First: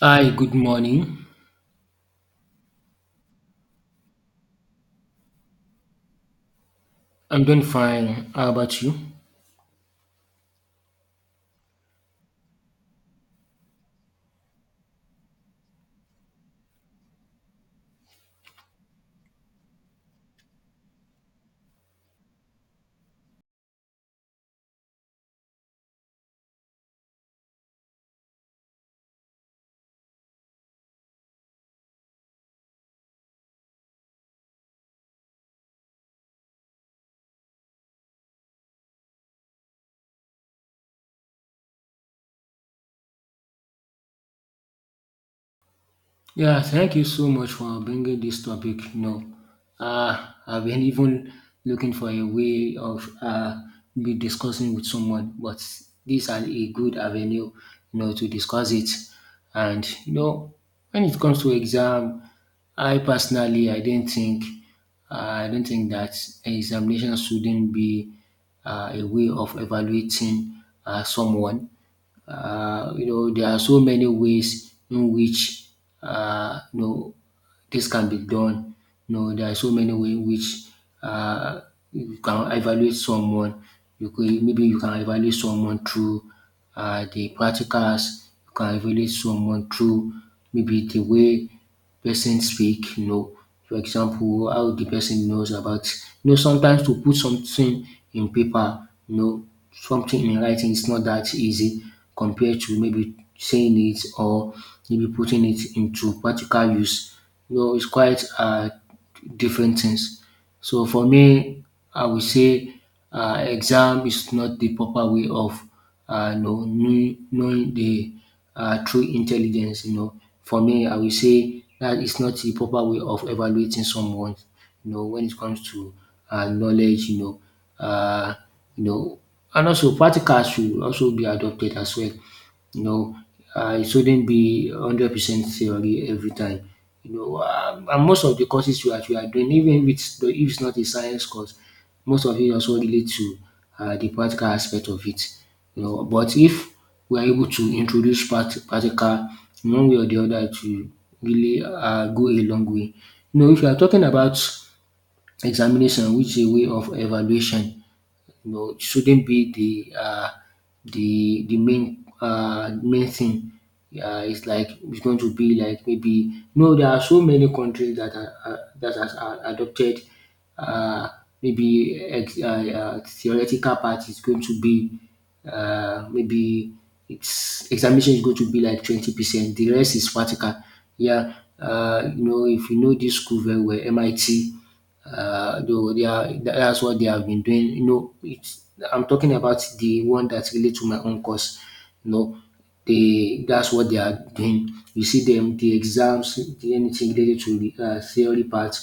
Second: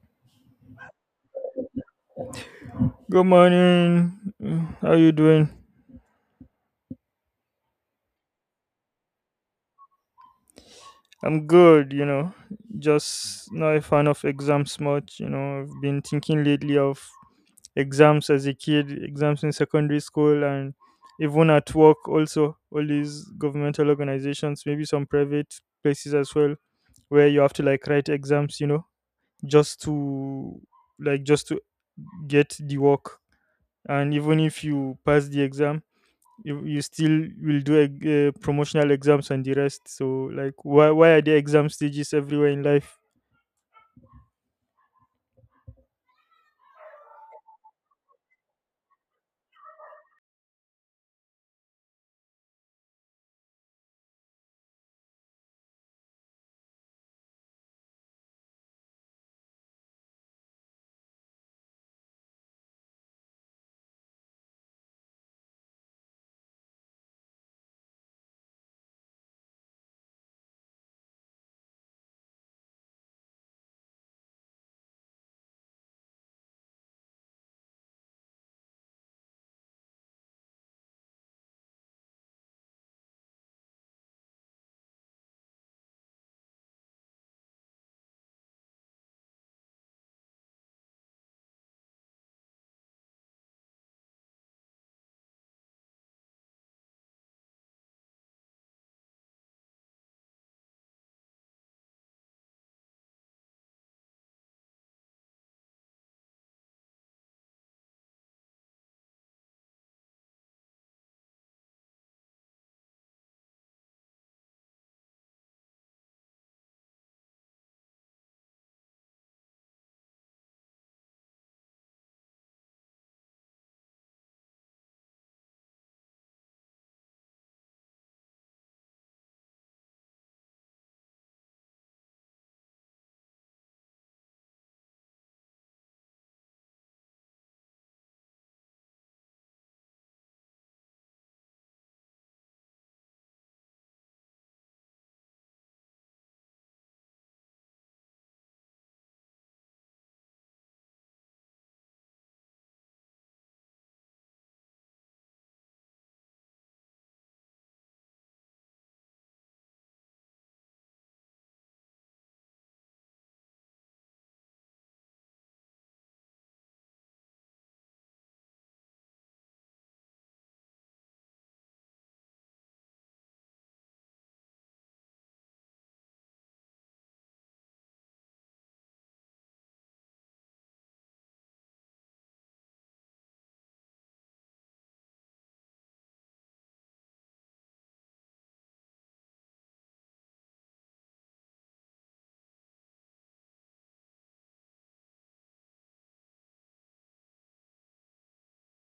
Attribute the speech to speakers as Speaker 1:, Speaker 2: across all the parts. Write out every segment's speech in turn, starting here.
Speaker 1: Hi, good morning.
Speaker 2: Good morning. How you doing?
Speaker 1: I'm doing fine. How about you?
Speaker 2: I'm good, you know. Just not a fan of exams much, you know. I've been thinking lately of exams as a kid, exams in secondary school, and even at work also, all these governmental organizations, maybe some private places as well, where you have to like write exams, you know, just to just to get the work. And even if you pass the exam, you still will do a, promotional exams and the rest. So like why are there exam stages everywhere in life?
Speaker 1: Yeah, thank you so much for bringing this topic. I've been even looking for a way of be discussing with someone, but these are a good avenue, to discuss it. And when it comes to exam, I personally, I don't think that examination shouldn't be a way of evaluating someone. There are so many ways in which uh, you know this can be done. There are so many ways in which uh, you can evaluate someone. You could maybe you can evaluate someone through the practicals. You can evaluate someone through, maybe, the way person speak. For example, how the person knows about, sometimes, to put something in paper, something in writing is not that easy compared to maybe saying it or maybe putting it into practical use. It's quite different things. So for me, I will say exam is not the proper way of knowing the true intelligence. For me, I will say that is not the proper way of evaluating someone when it comes to knowledge um you know and also practical should also be adopted as well you know it shouldn't be 100% theory every time. And most of the courses you are doing, even if it's not a science course, most of it also relate to the practical aspect of it. But if we are able to introduce practical in one way or the other, to really go a long way. If you are talking about examination, which is a way of evaluation, it shouldn't be the the main main thing. It's like it's going to be like, maybe, no. There are so many countries that are that has adopted, uh, maybe theoretical part is going to be, maybe it's examination is going to be like 20%. The rest is practical. Yeah, if you know this school very well, MIT, though that's what they have been doing. I'm talking about the one that relate to my own course. You know, they That's what they are doing. You see them the exams, the anything related to the theory part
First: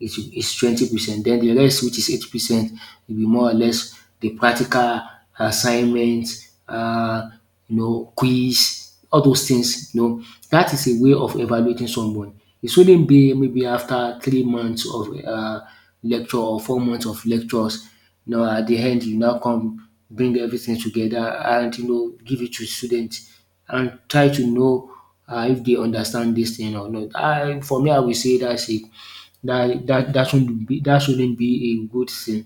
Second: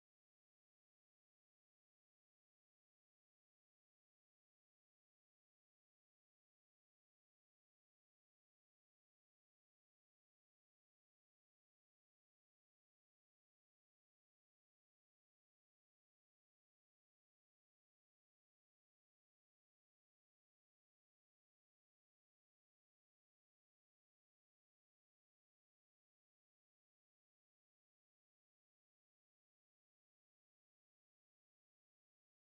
Speaker 1: is 20%. Then the rest, which is 80%, will be more or less the practical assignments. Quiz, all those things, dat is a way of evaluating someone. E shouldn't be maybe after 3 months of lecture, or 4 months of lectures. At de end, you now come bring everything together, and give it to student, and try to know if dey understand dis thing or not. For me, I will say dat dat dat shouldn't be a good thing.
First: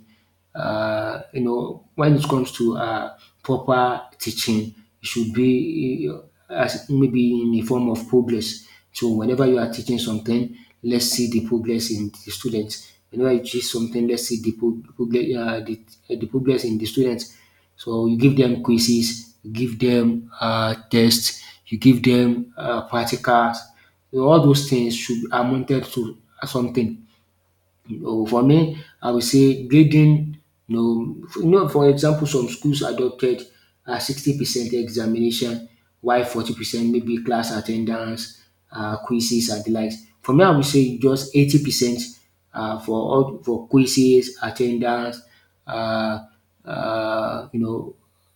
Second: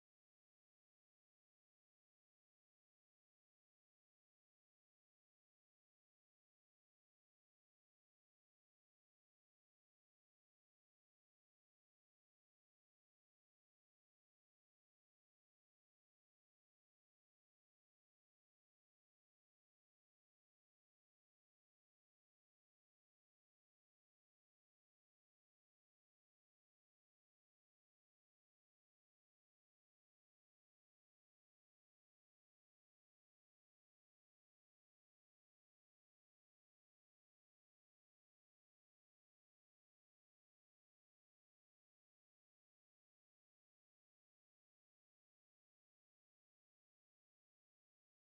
Speaker 1: When it comes to proper teaching, it should be, as, maybe, in the form of progress. So whenever you are teaching something, let's see the progress in the students. Whenever you teach something, let's see the progress, the progress in the students. So you give them quizzes, you give them tests, you give them practicals. All those things should be amounted to something. For me, I would say grading. For example, some schools adopted 60% examination, while 40% maybe class attendance, ten quizzes and the likes. For me, I would say just 80% for all, for quizzes, attendance, ten dance, um you know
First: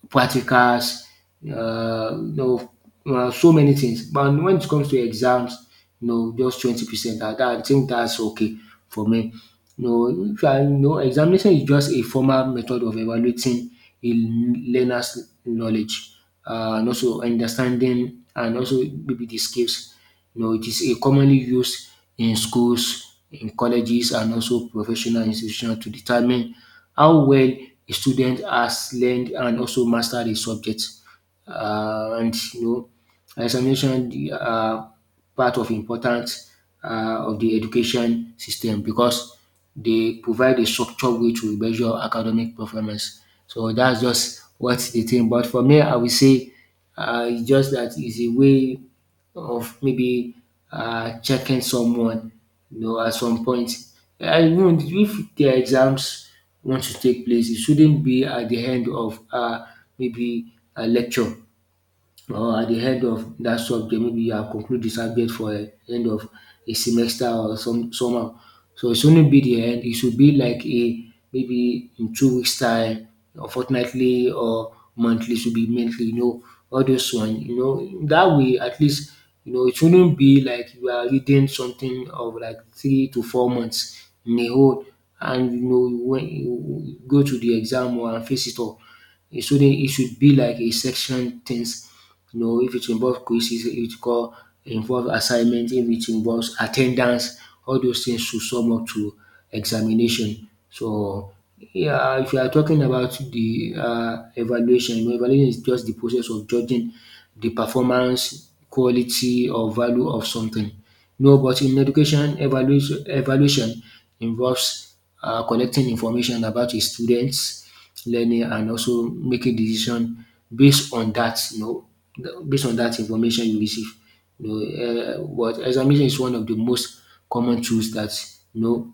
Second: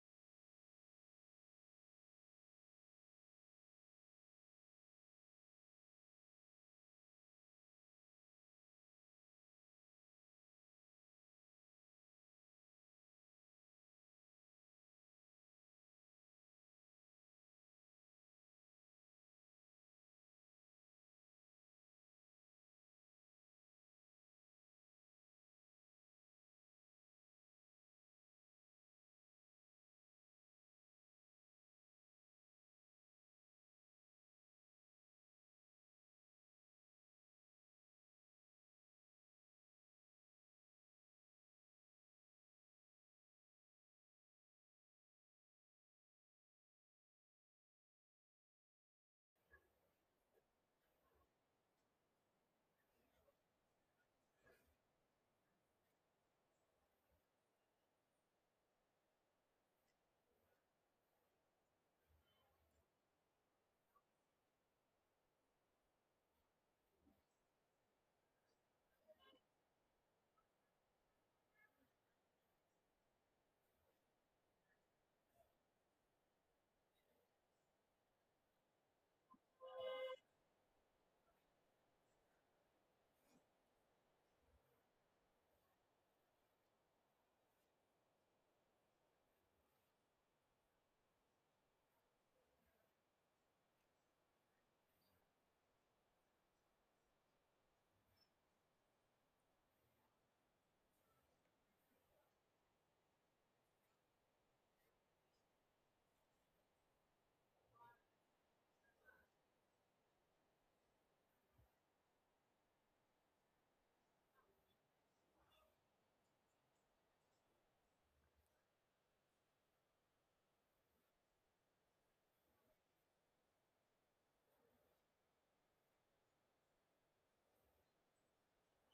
Speaker 1: practicals, uh, you know, so many things. But when it comes to exams, just 20%. I think that's okay for me. You know, if you are- you know, Examination is just a formal method of evaluating a learner's knowledge, and also understanding, and also maybe the skills. It is a commonly used in schools, in colleges and also professional institutions to determine how well a student has learned and also mastered a subject. And examination, part of importance of the education system, because they provide a structured way to measure academic performance. So that's just what they think. But for me, I will say, it's just that it's a way of, maybe, checking someone, at some point. I Even if their exams want to take place, it shouldn't be at the end of, maybe, a lecture, or at the end of that subject, maybe you have conclude the subject for a end of a semester or somehow. So it shouldn't be the end. It should be like a maybe in 2 weeks time, or fortnightly or monthly. Should be monthly. All those one. That way, at least, it shouldn't be like you are reading something of like 3 to 4 months in a whole, and when you go to the exam or and face it all. It shouldn't. It should be like a section things. If it involves quizzes, it call involve assignment, if it involves attendance, all those things should sum up to examination. So, yeah, if you are talking about the evaluation, evaluation is just the process of judging the performance, quality, or value of something. No, but in education, evaluation, involves collecting information about a students learning and also making decision based on that, based on that information you receive. You know, what Examination is one of the most common tools that you know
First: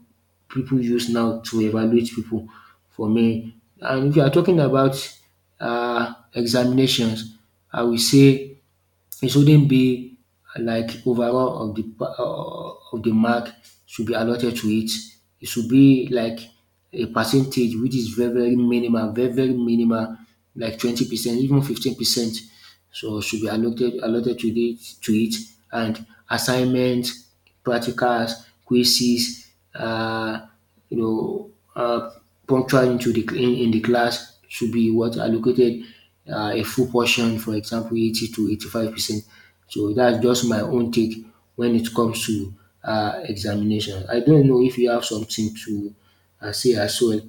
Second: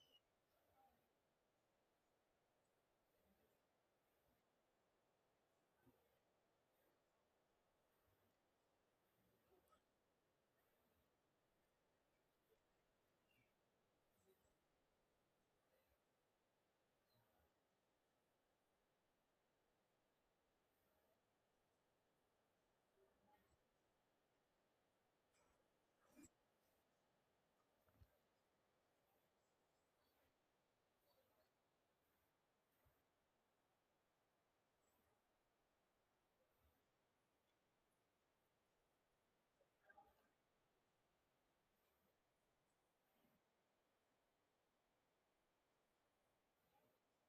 Speaker 1: people use now to evaluate people. For me, and if you are talking about examinations, I will say it shouldn't be like overall of the of the mark should be allotted to it. It should be like a percentage which is very, very minimal, very, very minimal, like 20%, even 15%. So should be allotted to it, and assignment, practicals, quizzes, you know, uh, punctual into the in the class should be what allocated, a full portion, for example, 80 to 85 percent. So that's just my own take when it comes to examination. I don't know if you have something to say as well.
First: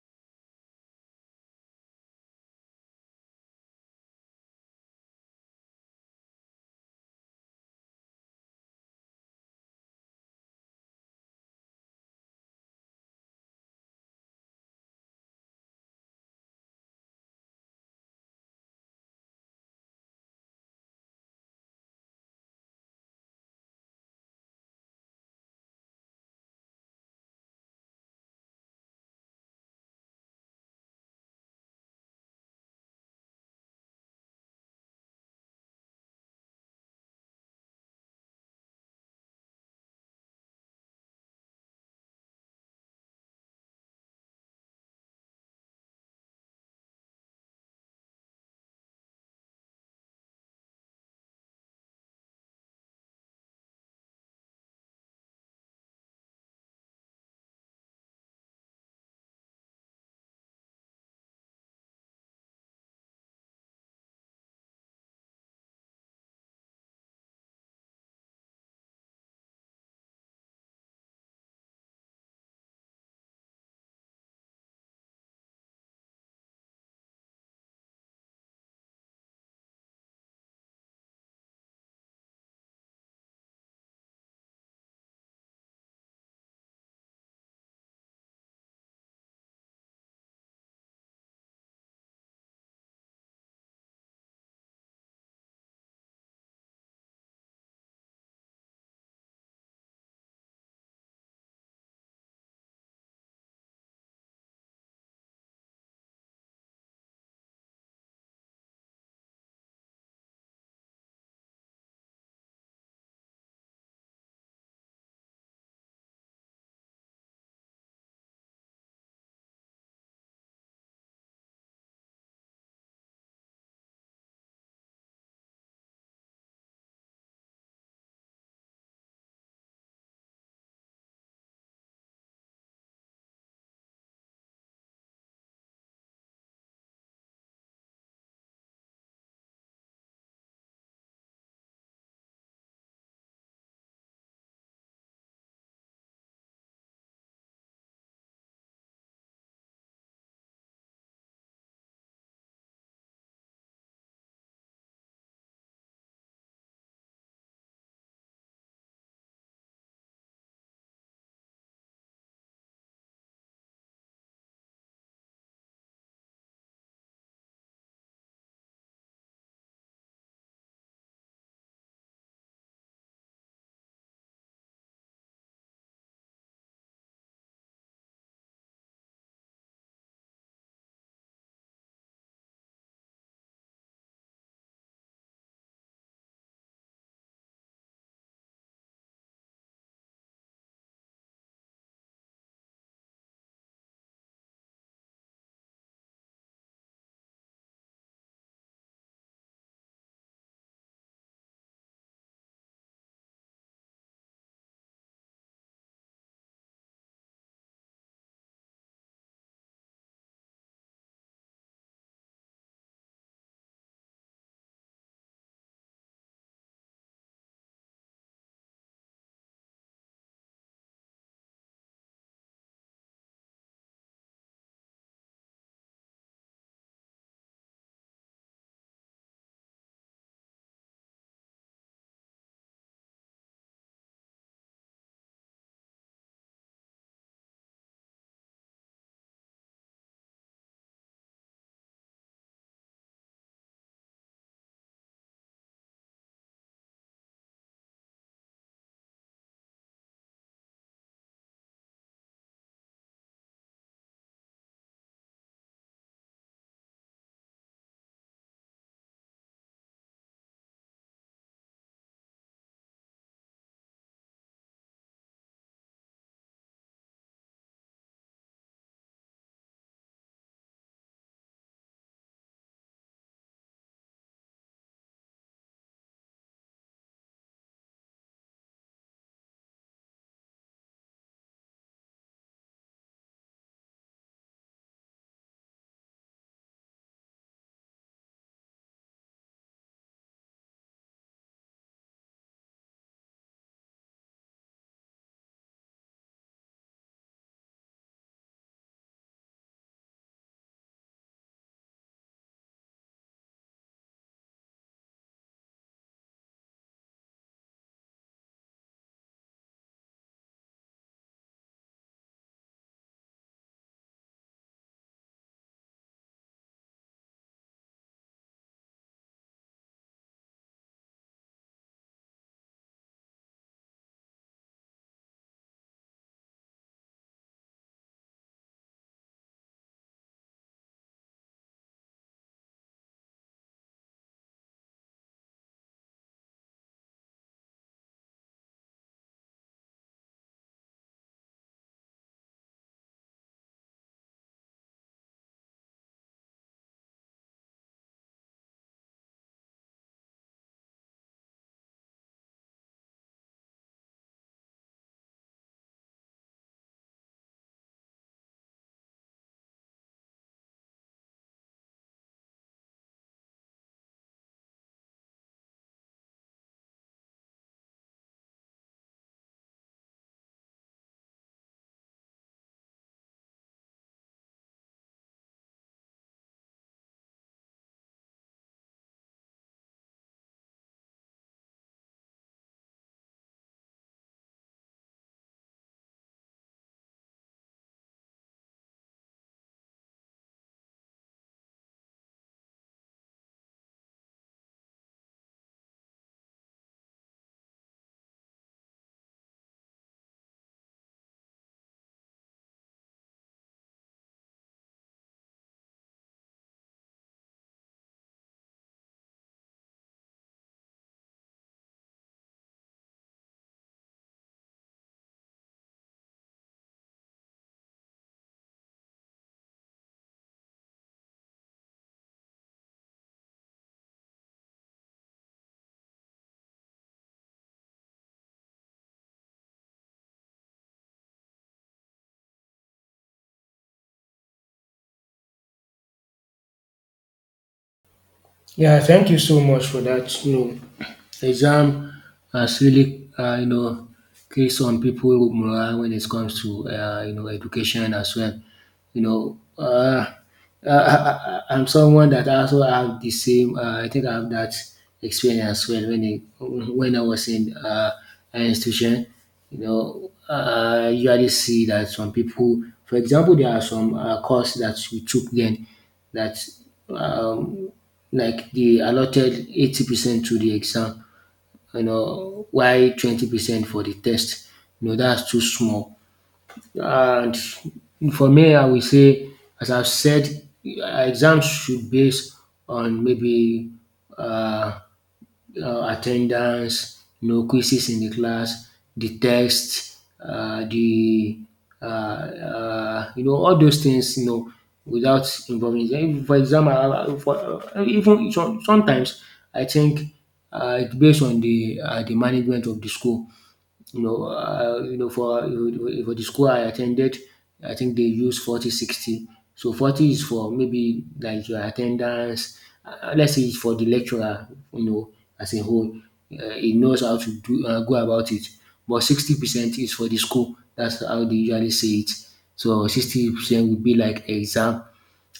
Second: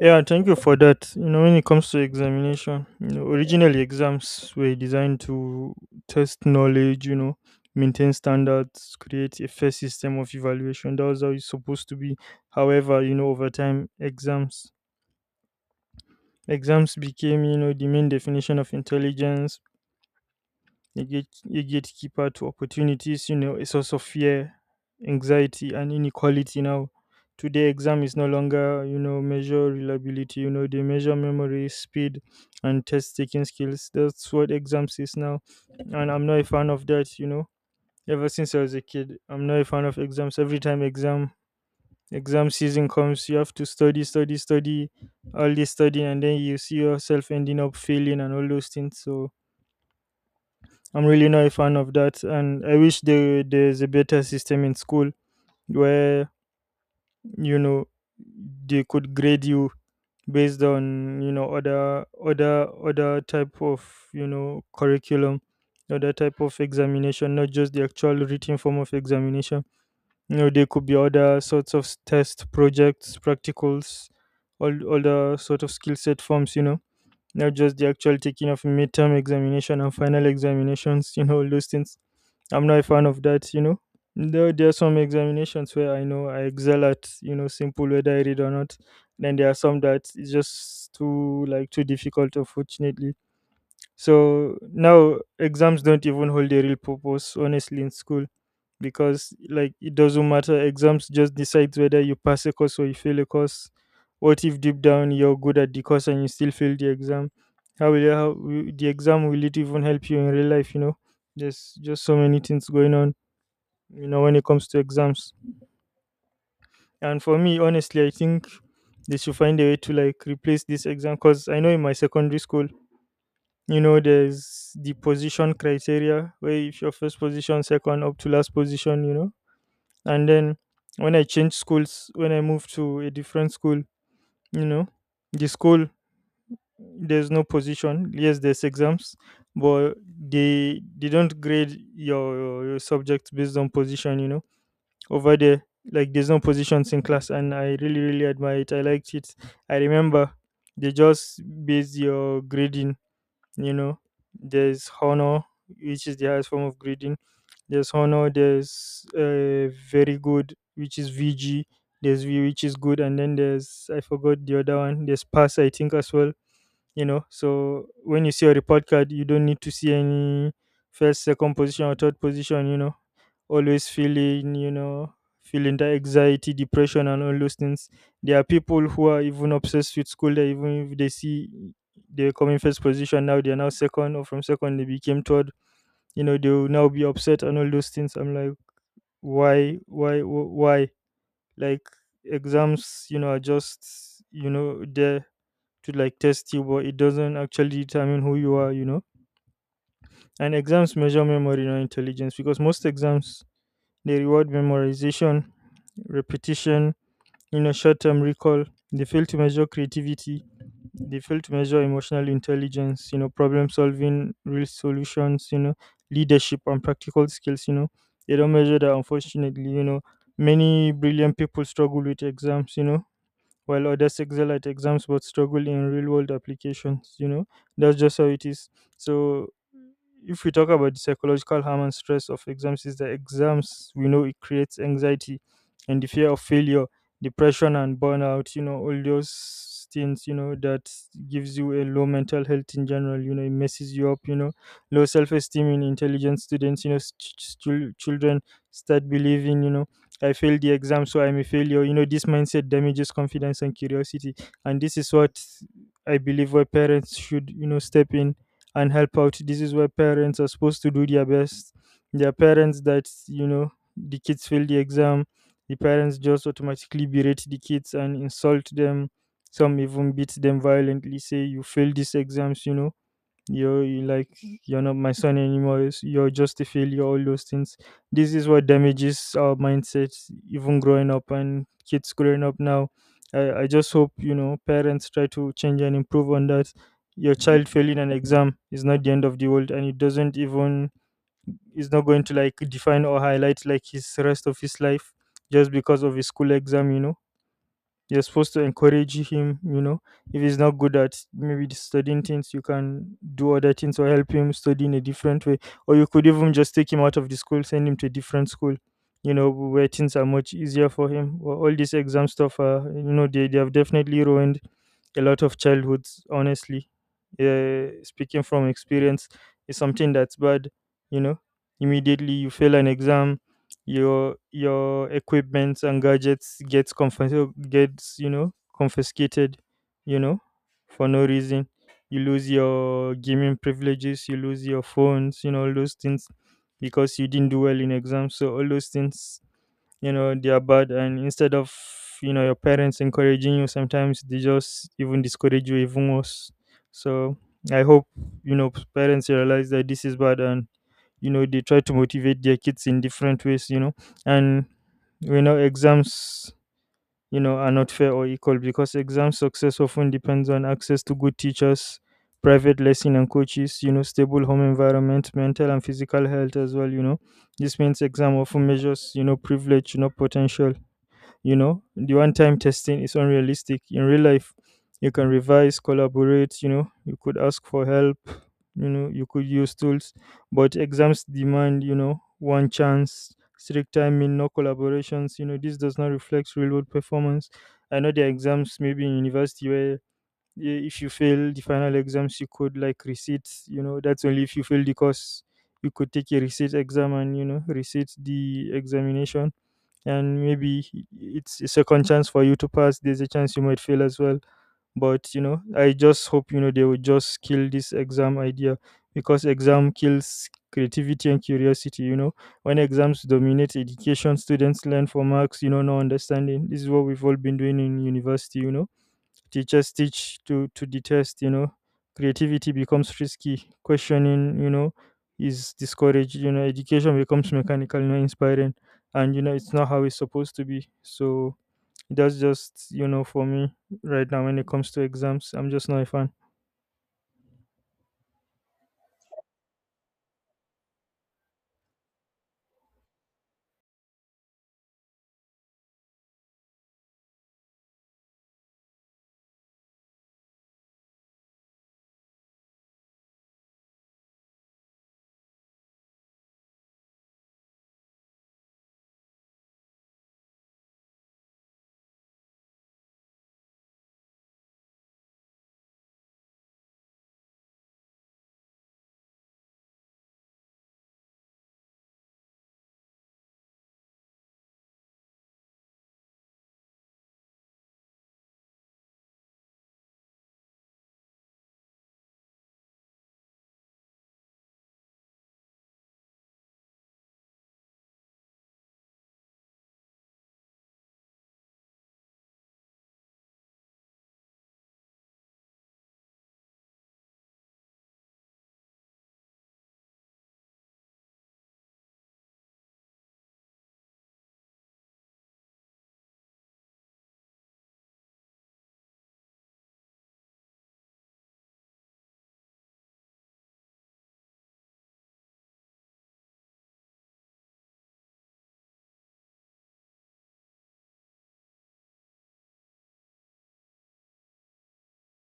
Speaker 2: Yeah, thank you for that. You know, when it comes to examination, you know, originally exams were designed to test knowledge, you know, maintain standards, create a fair system of evaluation. That was how it's supposed to be. However, you know, over time, exams became, you know, the main definition of intelligence, a, gate, a gatekeeper to opportunities, you know, a source of fear, anxiety, and inequality. Now, today, exam is no longer, you know, measure reliability. You know, they measure memory, speed, and test taking skills. That's what exams is now, and I'm not a fan of that. You know, ever since I was a kid, I'm not a fan of exams. Every time exam season comes, you have to study, study, study, all this studying, and then you see yourself ending up failing and all those things. So I'm really not a fan of that, and I wish there's a better system in school where, you know, they could grade you based on, you know, other type of, you know, curriculum, other type of examination, not just the actual written form of examination. You know, there could be other sorts of test, projects, practicals, all other sort of skill set forms. You know, not just the actual taking of midterm examination and final examinations. You know, all those things I'm not a fan of that, you know. There are some examinations where I know I excel at, you know, simple whether I read or not. Then there are some that is just too difficult, unfortunately. So now exams don't even hold a real purpose, honestly, in school because like it doesn't matter. Exams just decides whether you pass a course or you fail a course. What if deep down you're good at the course and you still fail the exam? How will the exam will it even help you in real life? You know, there's just so many things going on, you know, when it comes to exams. And for me, honestly, I think they should find a way to like replace this exam, because I know in my secondary school, you know, there's the position criteria where if your first position, second up to last position, you know. And then when I changed schools, when I moved to a different school, you know, the school there's no position. Yes, there's exams, but they don't grade your subjects based on position, you know, over there. Like there's no positions in class, and I really, really admire it. I liked it. I remember they just base your grading. You know, there's honor, which is the highest form of grading. There's honor. There's very good, which is VG. There's V, which is good, and then there's I forgot the other one. There's pass, I think, as well. You know, so when you see a report card, you don't need to see any first, second position, or third position. You know, always feeling, you know, feeling the anxiety, depression, and all those things. There are people who are even obsessed with school that even if they see they're coming first position, now they're now second, or from second they became third, you know, they will now be upset and all those things. I'm like, why like, exams, you know, are just, you know, there to like test you, but it doesn't actually determine who you are, you know. And exams measure memory, not intelligence, because most exams they reward memorization, repetition, you know, short-term recall. They fail to measure creativity. They fail to measure emotional intelligence, you know, problem solving, real solutions, you know, leadership and practical skills, you know. They don't measure that, unfortunately, you know. Many brilliant people struggle with exams, you know, while others excel at exams but struggle in real world applications. You know, that's just how it is. So if we talk about the psychological harm and stress of exams, is that exams, we know, it creates anxiety and the fear of failure, depression, and burnout. You know, all those things, you know, that gives you a low mental health in general. You know, it messes you up, you know, low self-esteem in intelligent students. You know, children start believing, you know, I failed the exam, so I'm a failure. You know, this mindset damages confidence and curiosity. And this is what I believe where parents should, you know, step in and help out. This is where parents are supposed to do their best. Their parents that, you know, the kids fail the exam, the parents just automatically berate the kids and insult them. Some even beat them violently, say, you failed these exams, you know, you're you like you're not my son anymore, it's- you're just a failure, all those things. This is what damages our mindsets even growing up and kids growing up now. I just hope, you know, parents try to change and improve on that. Your child failing an exam is not the end of the world, and it doesn't even is not going to like define or highlight like his rest of his life just because of his school exam. You know, you're supposed to encourage him, you know. If he's not good at maybe the studying things, you can do other things or help him study in a different way. Or you could even just take him out of the school, send him to a different school, you know, where things are much easier for him. Well, all this exam stuff, you know, they have definitely ruined a lot of childhoods, honestly. Speaking from experience, is something that's bad, you know. Immediately you fail an exam, your equipment and gadgets gets, you know, confiscated, you know, for no reason. You lose your gaming privileges, you lose your phones, you know, all those things, because you didn't do well in exams. So all those things, you know, they are bad, and instead of, you know, your parents encouraging you, sometimes they just even discourage you even worse. So I hope, you know, parents realize that this is bad, and, you know, they try to motivate their kids in different ways, you know. And we know exams, you know, are not fair or equal, because exam success often depends on access to good teachers, private lesson and coaches, you know, stable home environment, mental and physical health as well. You know, this means exam often measures, you know, privilege, not potential. You know, the one time testing is unrealistic. In real life, you can revise, collaborate, you know, you could ask for help, you know, you could use tools, but exams demand, you know, one chance, strict timing, no collaborations. You know, this does not reflect real world performance. I know there are exams maybe in university where if you fail the final exams, you could like receipts, you know, that's only if you fail the course. You could take a receipt exam and, you know, receipt the examination, and maybe it's a second chance for you to pass. There's a chance you might fail as well. But you know, I just hope, you know, they would just kill this exam idea, because exam kills creativity and curiosity. You know, when exams dominate education, students learn for marks. You know, no understanding. This is what we've all been doing in university. You know, teachers teach to detest, you know. Creativity becomes risky. Questioning, you know, is discouraged. You know, education becomes mechanical, not inspiring. And, you know, it's not how it's supposed to be. So that's just, you know, for me right now when it comes to exams. I'm just not a fan.
Speaker 1: Yeah, thank you so much for that. Exam has really, create some people morale when it comes to, education as well. You know, uh, I'm someone that also have the same. I think I have that experience as well when when I was in an institution. You already see that some people, for example, there are some course that we took then that. Um, like they allotted 80% to the exam, why 20% for the test. That's too small. And for me, I will say, as I've said, uh, exams should base on maybe uh, attendance, quizzes in the class, the text, the you know all those things, without involving. If, for example, even sometimes I think it's based on the management of the school. For the school I attended, I think they use 40-60. So 40 is for maybe like your attendance. Let's say it's for the lecturer, you know, as a whole, he knows how to do go about it. But 60 percent is for the school. That's how they usually say it. So 60 percent would be like exam.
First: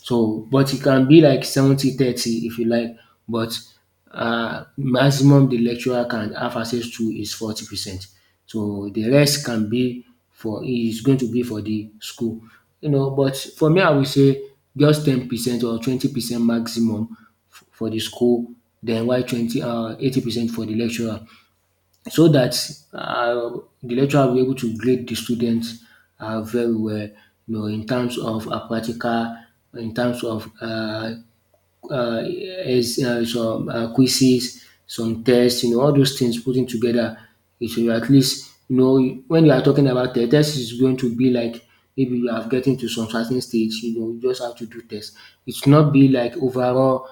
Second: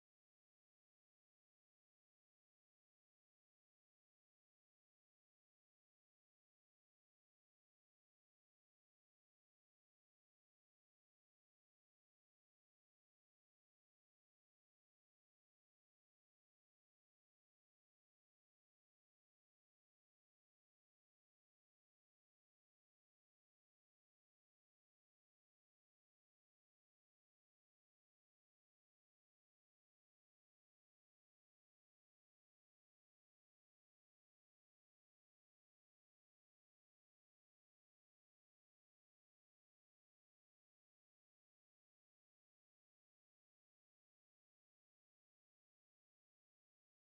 Speaker 1: So but e can be like 70-30 if you like, but maximum de lecturer can have access to is 40%. So de rest can be for is going to be for de school, but for me, I will say just 10% or 20% maximum for de school, den while twenty 80% for de lecturer. So that uh, the lecturer will be able to grade the students very well, in terms of practical, in terms of uh, is some quizzes, some tests, all those things putting together. It will at least, when you are talking about the test, is going to be like maybe you have getting to some certain stage, you just have to do tests. It should not be like overall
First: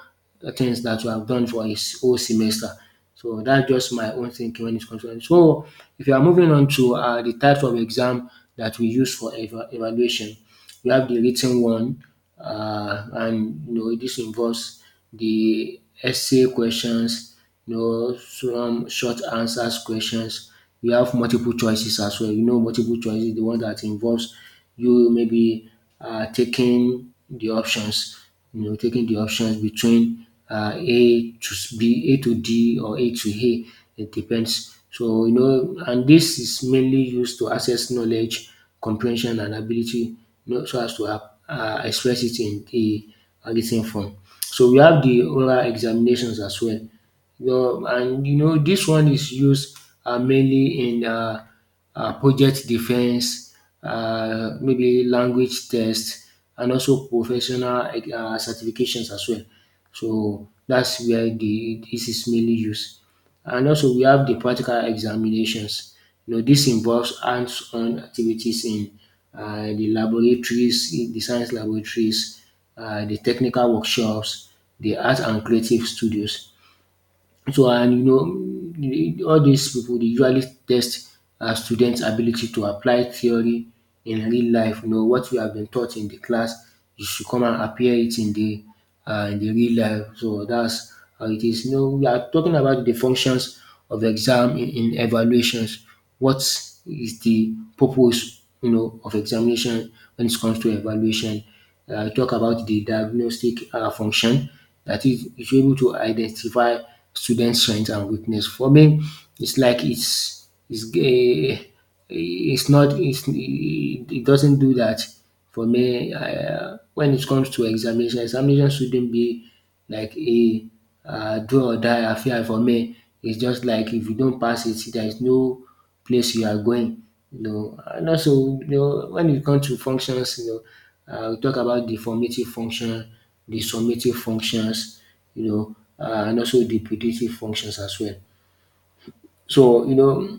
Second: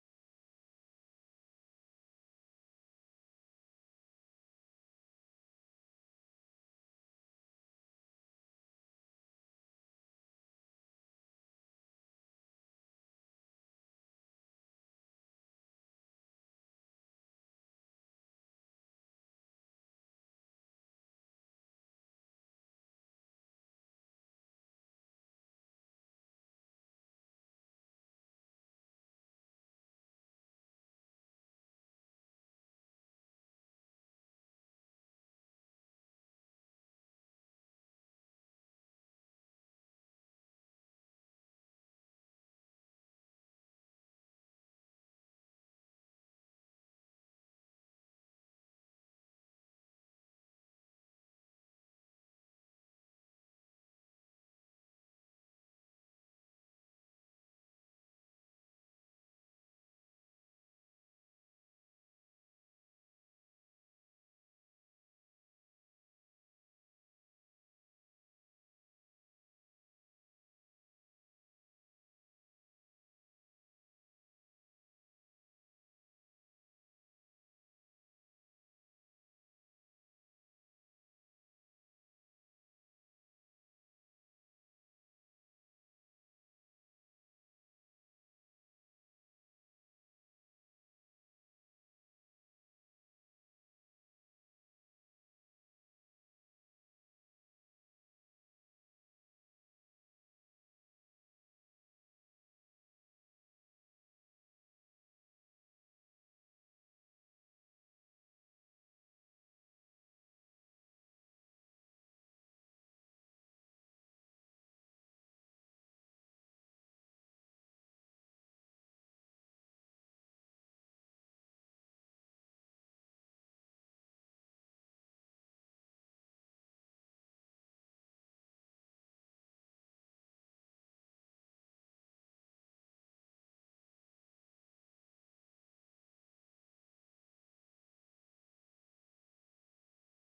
Speaker 1: things that you have done for whole semester. So that's just my own thinking when it's concerned. So if you are moving on to the types of exam that we use for evaluation, we have the written one, and you know this involves the essay questions, you know some short answers questions. We have multiple choices as well. You know, multiple choices the one that involves you maybe taking the options. You know, taking the options between A to B, A to D, or A to A. It depends. So you know, and this is mainly used to access knowledge, comprehension and ability, you know, so as to express it in the written form. So we have the oral examinations as well. Well, and you know, this one is used mainly in project defense, maybe language test, and also professional certifications as well. So that's where the this is mainly used. And also we have the practical examinations. You know dis involves hands-on activities in the laboratories, in the science laboratories, the technical workshops, the art and creative studios. So and you know all these people they usually test students ability to apply theory in real life. You know what you have been taught in the class you should come and appear it in the in the real life. So that's how it is. You know we are talking about the functions of exam in evaluations. What is the purpose, you know, of examination when it comes to evaluation? Talk about the diagnostic function that is able to identify student strengths and weakness. For me, it's like it's not it's, it doesn't do that for me. When it comes to examination, examination shouldn't be like a do or die affair for me. It's just like if you don't pass it, there is no place you are going, you know. And also, you know, when it comes to functions, you know, we talk about the formative function, the summative functions, you know, and also the predictive functions as well. So, you know,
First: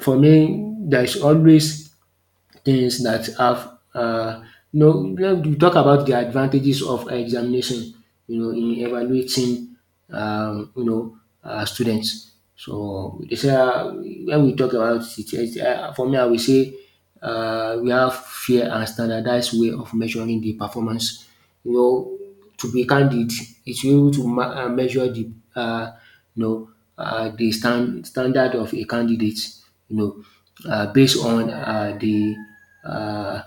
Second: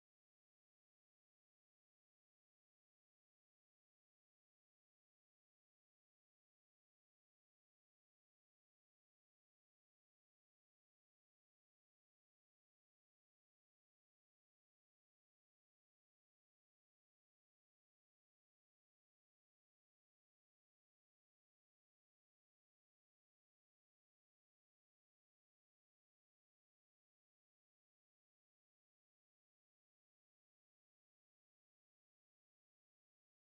Speaker 1: for me, there is always things that have you know when we talk about the advantages of examination, you know, in evaluating, um you know students. So they say, um, when we talk about it for me I will say, um, we have fair and standardized way of measuring the performance, you know, to be candid, it's able to measure the, uh, you know, the standard of a candidate, you know, based on the uh,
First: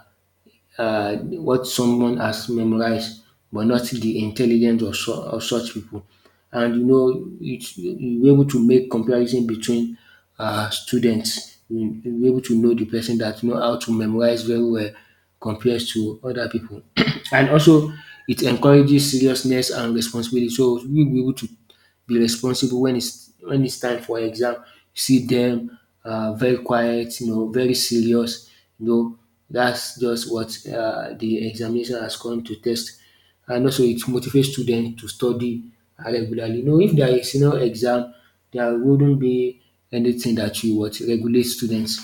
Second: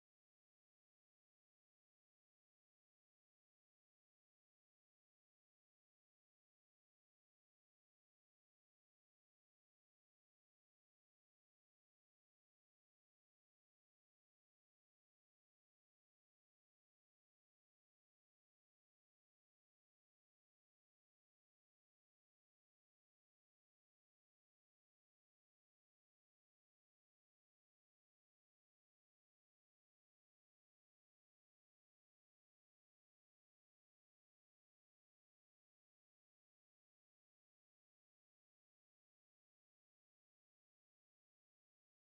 Speaker 1: uh, what someone has memorized but not the intelligence of, of such people. And you know, you're able to make comparison between students. You're able to know the person that know how to memorize very well compared to other people. And also, it encourages seriousness and responsibility. So, we'll be able to be responsible when it's time for exam. You see them, um, very quiet, you know, very serious, you know, that's just what the examination has come to test. And also it motivates students to study regularly. You know, if there is no exam, there wouldn't be anything that will what regulate students.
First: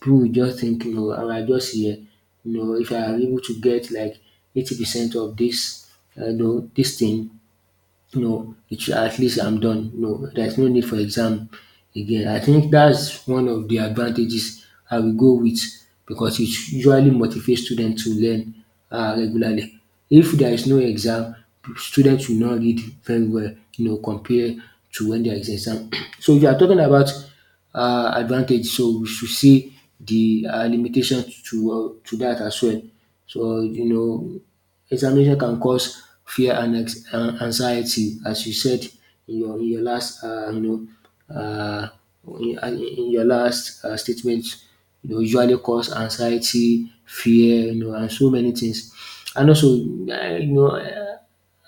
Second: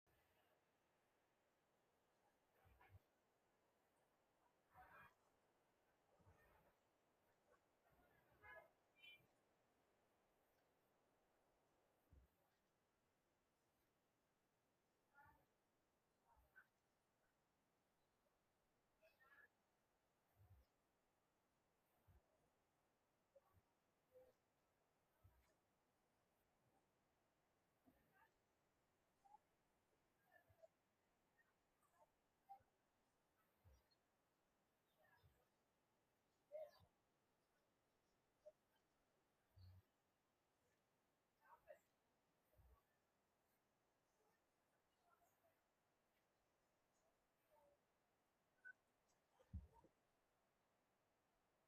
Speaker 1: People will just think, you know, "I am I just here, you know, if I am able to get like 80% of this, you know this thing, no, it's at least I'm done. No, there's no need for exam again. I think that's one of the advantages I will go with because it usually motivates students to learn regularly. If there is no exam, students will not read very well, you know, compared to when there is exam. So if you are talking about advantage, so we should see the limitations to that as well. So you know. Examination can cause fear and and anxiety as you said in your last uh, your last statement. You know, usually cause anxiety, fear, you know, and so many things. And also, you know. Uh,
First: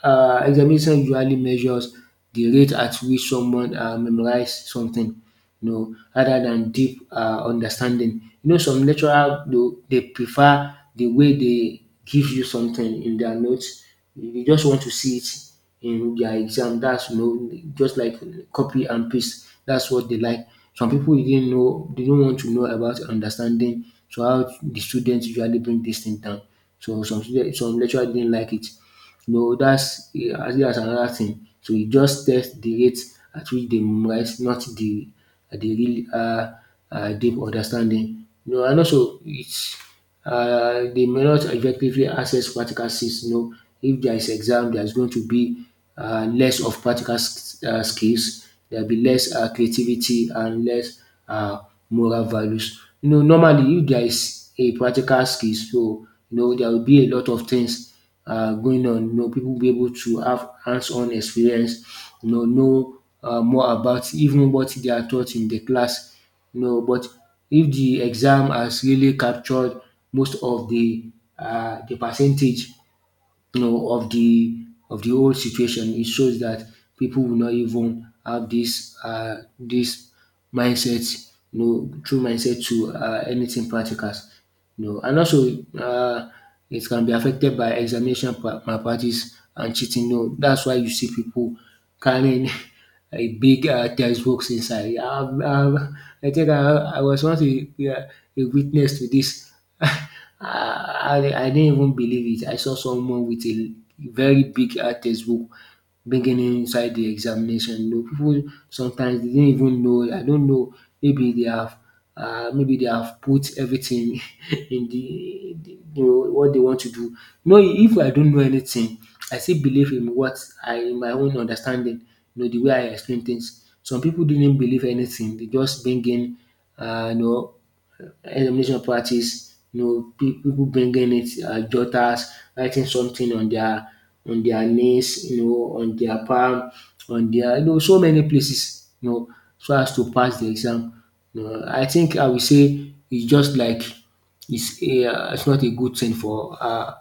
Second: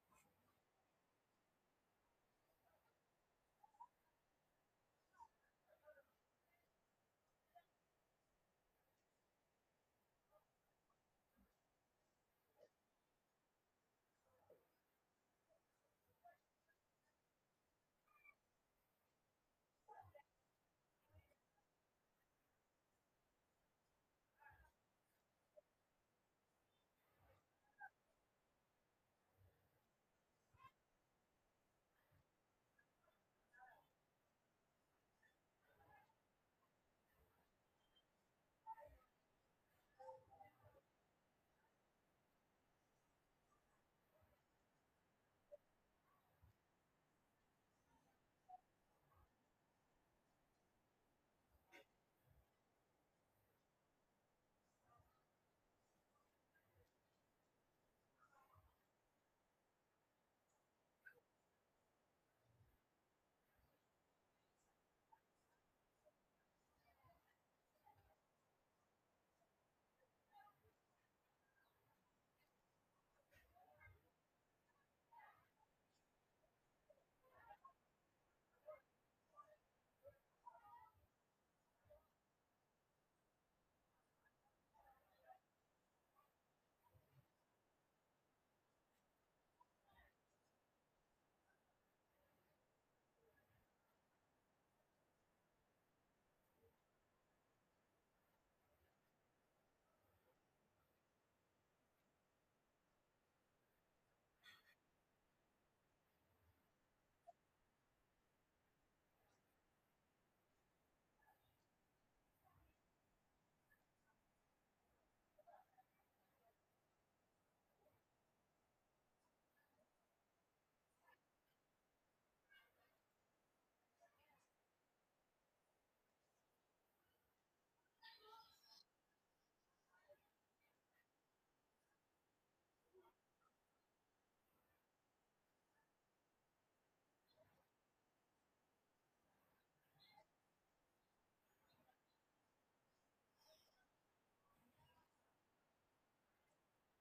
Speaker 1: um Examination usually measures the rate at which someone, um, memorize something, you know, rather than deep, um, understanding. You know some lecturer do they prefer the way they give you something in their notes? You just want to see it in their exam. That's, you know, just like copy and paste. That's what they like. Some people didn't know they don't want to know about understanding so how the students usually bring this thing down. So some lecturer didn't like it. No, that's another thing. So you just test the rate at which they memorize, not the the real deep understanding. No, and also it's, um, they may not effectively access practical skills. You know if there is exam, there is going to be less of practical skills. There'll be less creativity and less uh, moral values. You know, normally if there is a practical skills, so you know there will be a lot of things going on. You know, people will be able to have hands-on experience. Know more about even what they are taught in the class. You know, but if the exam has really captured most of the, the percentage, you know, of the whole situation. It shows that people will not even have this this mindset, you know, true mindset to anything practical. You know, and also it can be affected by examination malpractice and cheating. You know, that's why you see people carrying a big, um, textbooks inside. I think I was once a witness to this. I didn't even believe it. I saw someone with a very big, um, textbook beginning inside the examination. You know, pipu sometimes they didn't even know, I don't know, maybe they have, maybe they have put everything in the you know what they want to do. You know if I don't know anything, I still believe in what I in my own understanding, you know the way I explain things. Some people didn't believe anything, they just bring in, you know, elimination practice. You know, people bringing it, jotters, writing something on their knees, you know, on their palm, on their, you know, so many places, you know, so as to pass the exam. You know, I think I will say it's just like it's it's not a good thing for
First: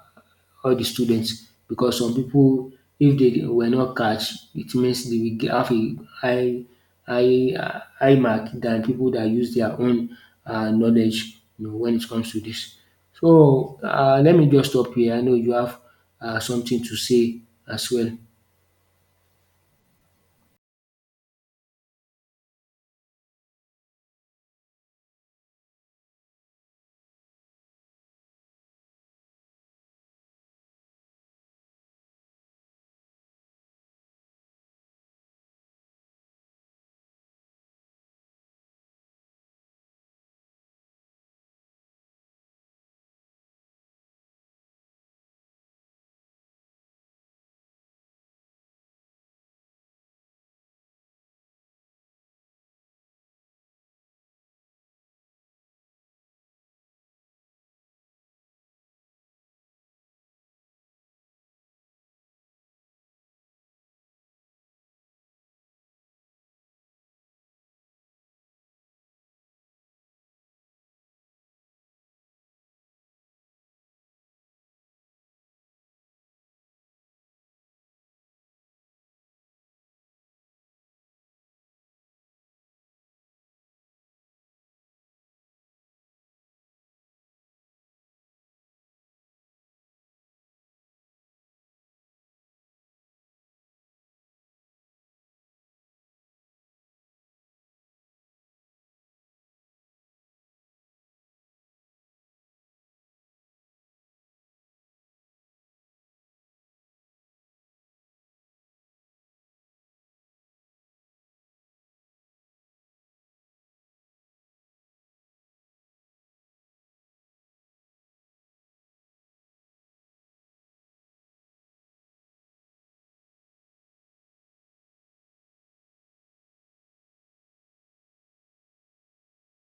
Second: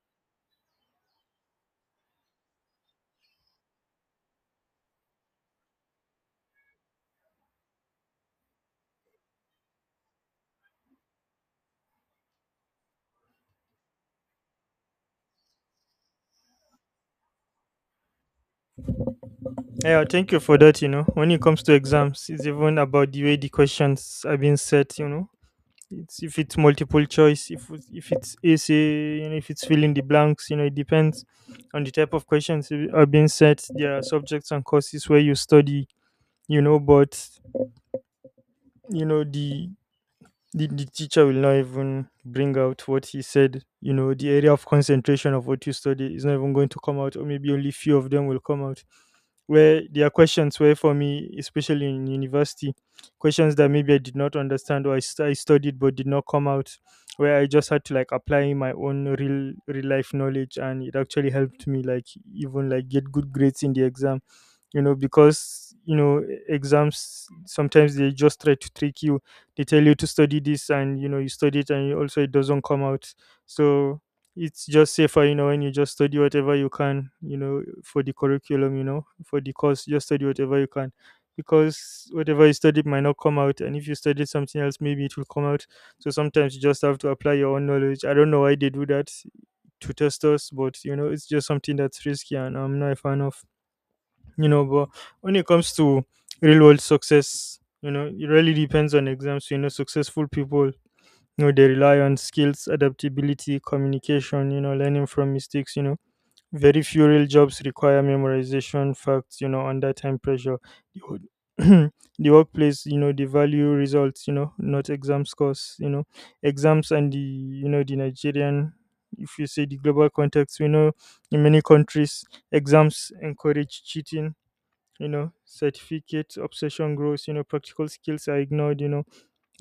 Speaker 1: all the students because some people, if they were not catch it means they will have a high mark than people that use their own, um, knowledge, you know, when it comes to this. So, um, let me just stop here, I know you have, um, something to say as well.
Speaker 2: Yeah, thank you for that. You know, when it comes to exams, it's even about the way the questions are being set, you know. It's if it's multiple choice, if it's essay, you know, if it's fill in the blanks, you know, it depends on the type of questions are being set. There are subjects and courses where you study, you know, but you know the teacher will not even bring out what he said, you know. The area of concentration of what you study is not even going to come out, or maybe only few of them will come out. Where there are questions, where for me, especially in university, questions that maybe I did not understand, or I studied but did not come out, where I just had to like apply my own real real life knowledge, and it actually helped me like even like get good grades in the exam, you know. Because you know exams sometimes they just try to trick you. They tell you to study this, and you know you study it, and you also it doesn't come out. So it's just safer, you know, when you just study whatever you can, you know, for the curriculum, you know, for the course. Just study whatever you can, because whatever you studied might not come out, and if you studied something else, maybe it will come out. So sometimes you just have to apply your own knowledge. I don't know why they do that, to test us, but you know it's just something that's risky, and I'm not a fan of, you know. But when it comes to real world success, you know, it really depends on exams. You know, successful people, you know, they rely on skills, adaptability, communication, you know, learning from mistakes, you know. Very few real jobs require memorization facts, you know, under time pressure. the wo- the workplace, you know, they value results, you know, not exam scores, you know. Exams and the, you know, the Nigerian, if you say the global context, we know in many countries exams encourage cheating, you know, certificate obsession grows, you know, practical skills are ignored, you know.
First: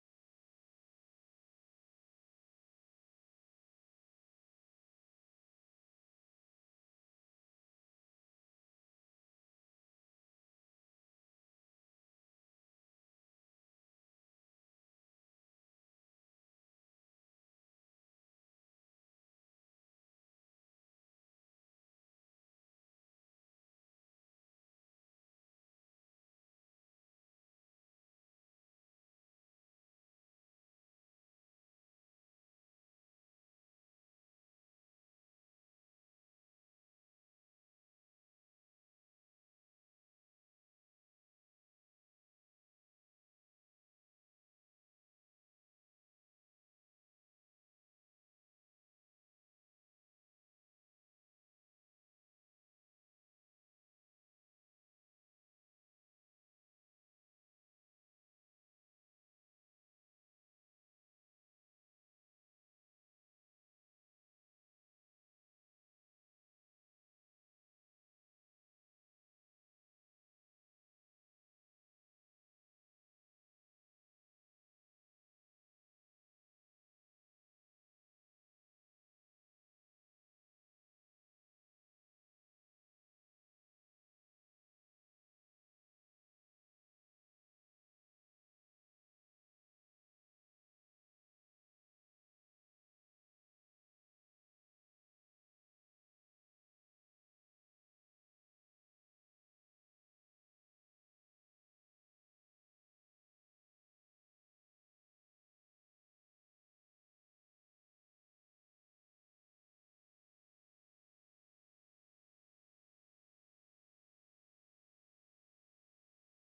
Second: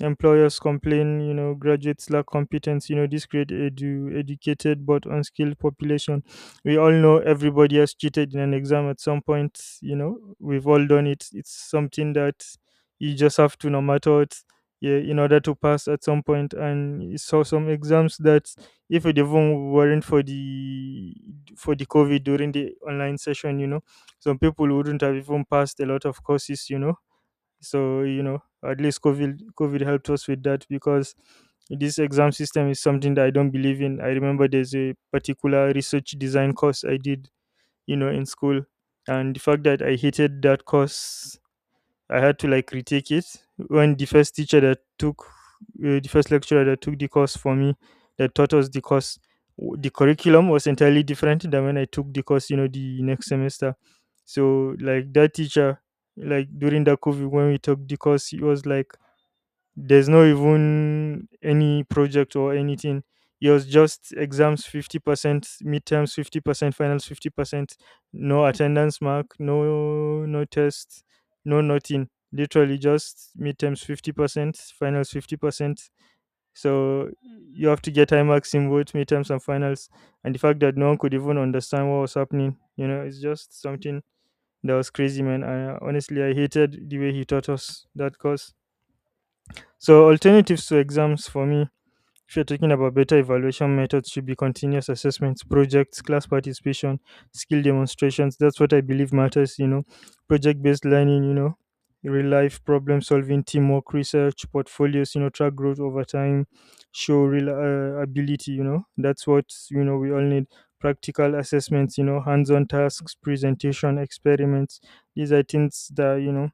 Speaker 2: Employers complain, you know, graduates lack competence. You know, this create educated but unskilled population. We all know everybody has cheated in an exam at some point. You know, we've all done it. It's something that you just have to, no matter what, yeah, in order to pass at some point. And saw some exams that, if it even weren't for the COVID during the online session, you know, some people wouldn't have even passed a lot of courses. You know, so you know, at least COVID helped us with that, because this exam system is something that I don't believe in. I remember there's a particular research design course I did, you know, in school, and the fact that I hated that course, I had to like retake it. When the first teacher that took the first lecturer that took the course for me, that taught us the course, the curriculum was entirely different than when I took the course, you know, the next semester. So like that teacher, like during the COVID when we took the course, he was like, there's no even any project or anything. It was just exams 50%, midterms 50%, finals 50%, no attendance mark, no test, no nothing. Literally just midterms 50%, finals 50%. So you have to get high marks in both midterms and finals. And the fact that no one could even understand what was happening, you know, it's just something that was crazy, man. I honestly I hated the way he taught us that course. So, alternatives to exams for me, if you're talking about better evaluation methods, should be continuous assessments, projects, class participation, skill demonstrations. That's what I believe matters, you know. Project based learning, you know, real life problem solving, teamwork, research, portfolios, you know, track growth over time, show real ability, you know. That's what, you know, we all need. Practical assessments, you know, hands on tasks, presentation, experiments. These are things that, you know,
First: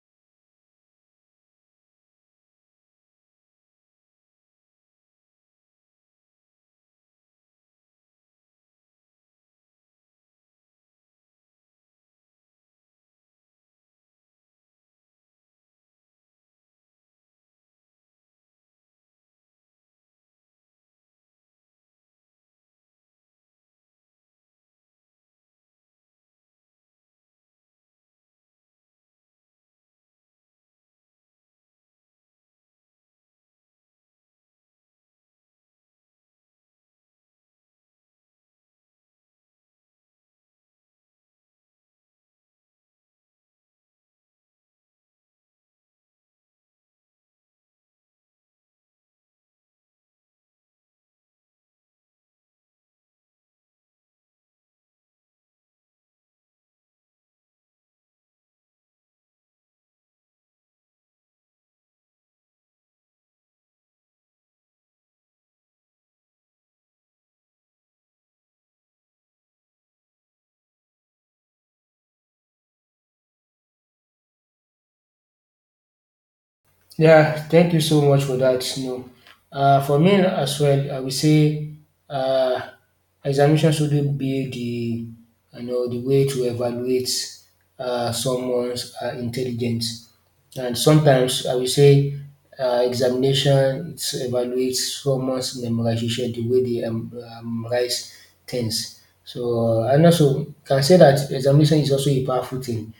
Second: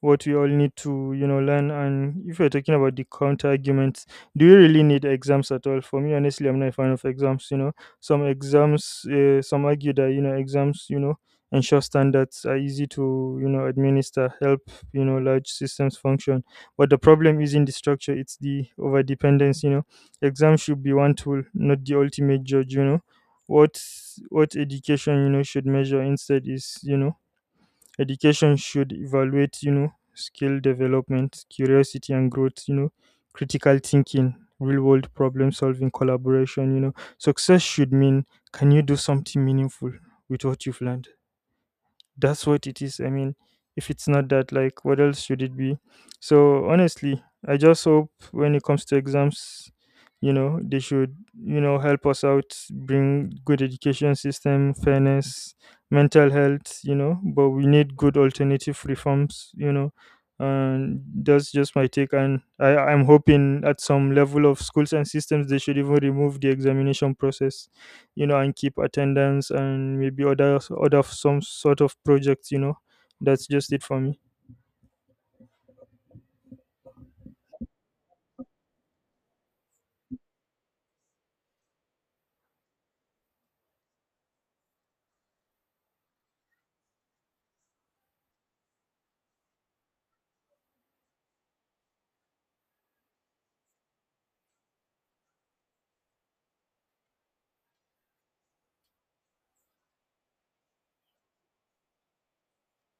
Speaker 2: what we all need to, you know, learn. And if you're talking about the counter arguments, do you really need exams at all? For me honestly I'm not a fan of exams, you know. Some exams, some argue that, you know, exams, you know, ensure standards, are easy to, you know, administer, help, you know, large systems function. But the problem isn't the structure, it's the over dependence, you know. Exams should be one tool, not the ultimate judge, you know. what what education, you know, should measure instead is, you know, education should evaluate, you know, skill development, curiosity and growth, you know, critical thinking, real world problem solving, collaboration, you know. Success should mean, can you do something meaningful with what you've learned? That's what it is. I mean, if it's not that, like, what else should it be? So honestly, I just hope when it comes to exams, you know, they should, you know, help us out, bring good education system, fairness, mental health, you know. But we need good alternative reforms, you know. And that's just my take. And I'm hoping at some level of schools and systems they should even remove the examination process, you know, and keep attendance and maybe other some sort of projects, you know. That's just it for me.
Speaker 1: Yeah, thank you so much for that. You know, for me as well, I would say uh, examination shouldn't be the you know the way to evaluate someone's intelligence. And sometimes I would say examination it evaluates someone's memorization, the way they memorize things. So and also can say that examination is also a powerful thing,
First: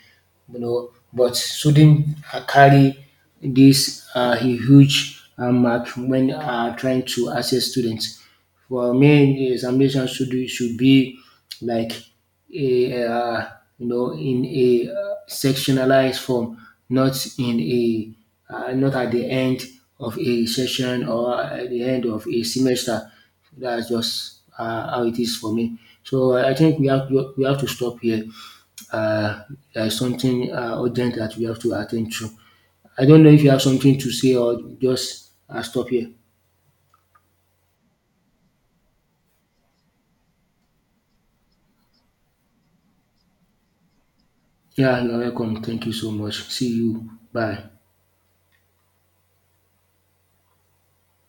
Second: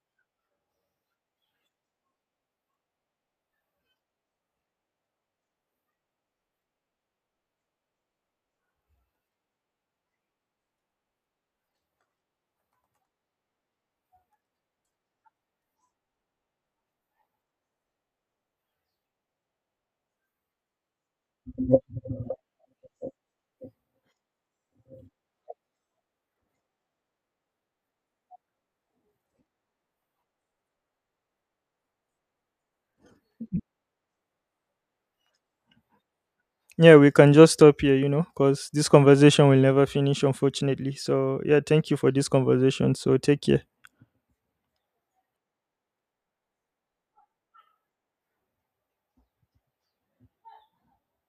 Speaker 1: you know, but shouldn't carry this a huge mark when trying to assess students. For me, the examination should be like a you know in a, sectionalized form, not in a, not at the end of a session or at the end of a semester. That's just how it is for me. So I think we have to stop here, uh, there is something urgent that we have to attend to. I don't know if you have something to say or just stop here.
Speaker 2: Yeah, we can just stop here, you know, because this conversation will never finish, unfortunately, so yeah, thank you for this conversation, so take care.
Speaker 1: Yeah, you're welcome. Thank you so much. See you. Bye.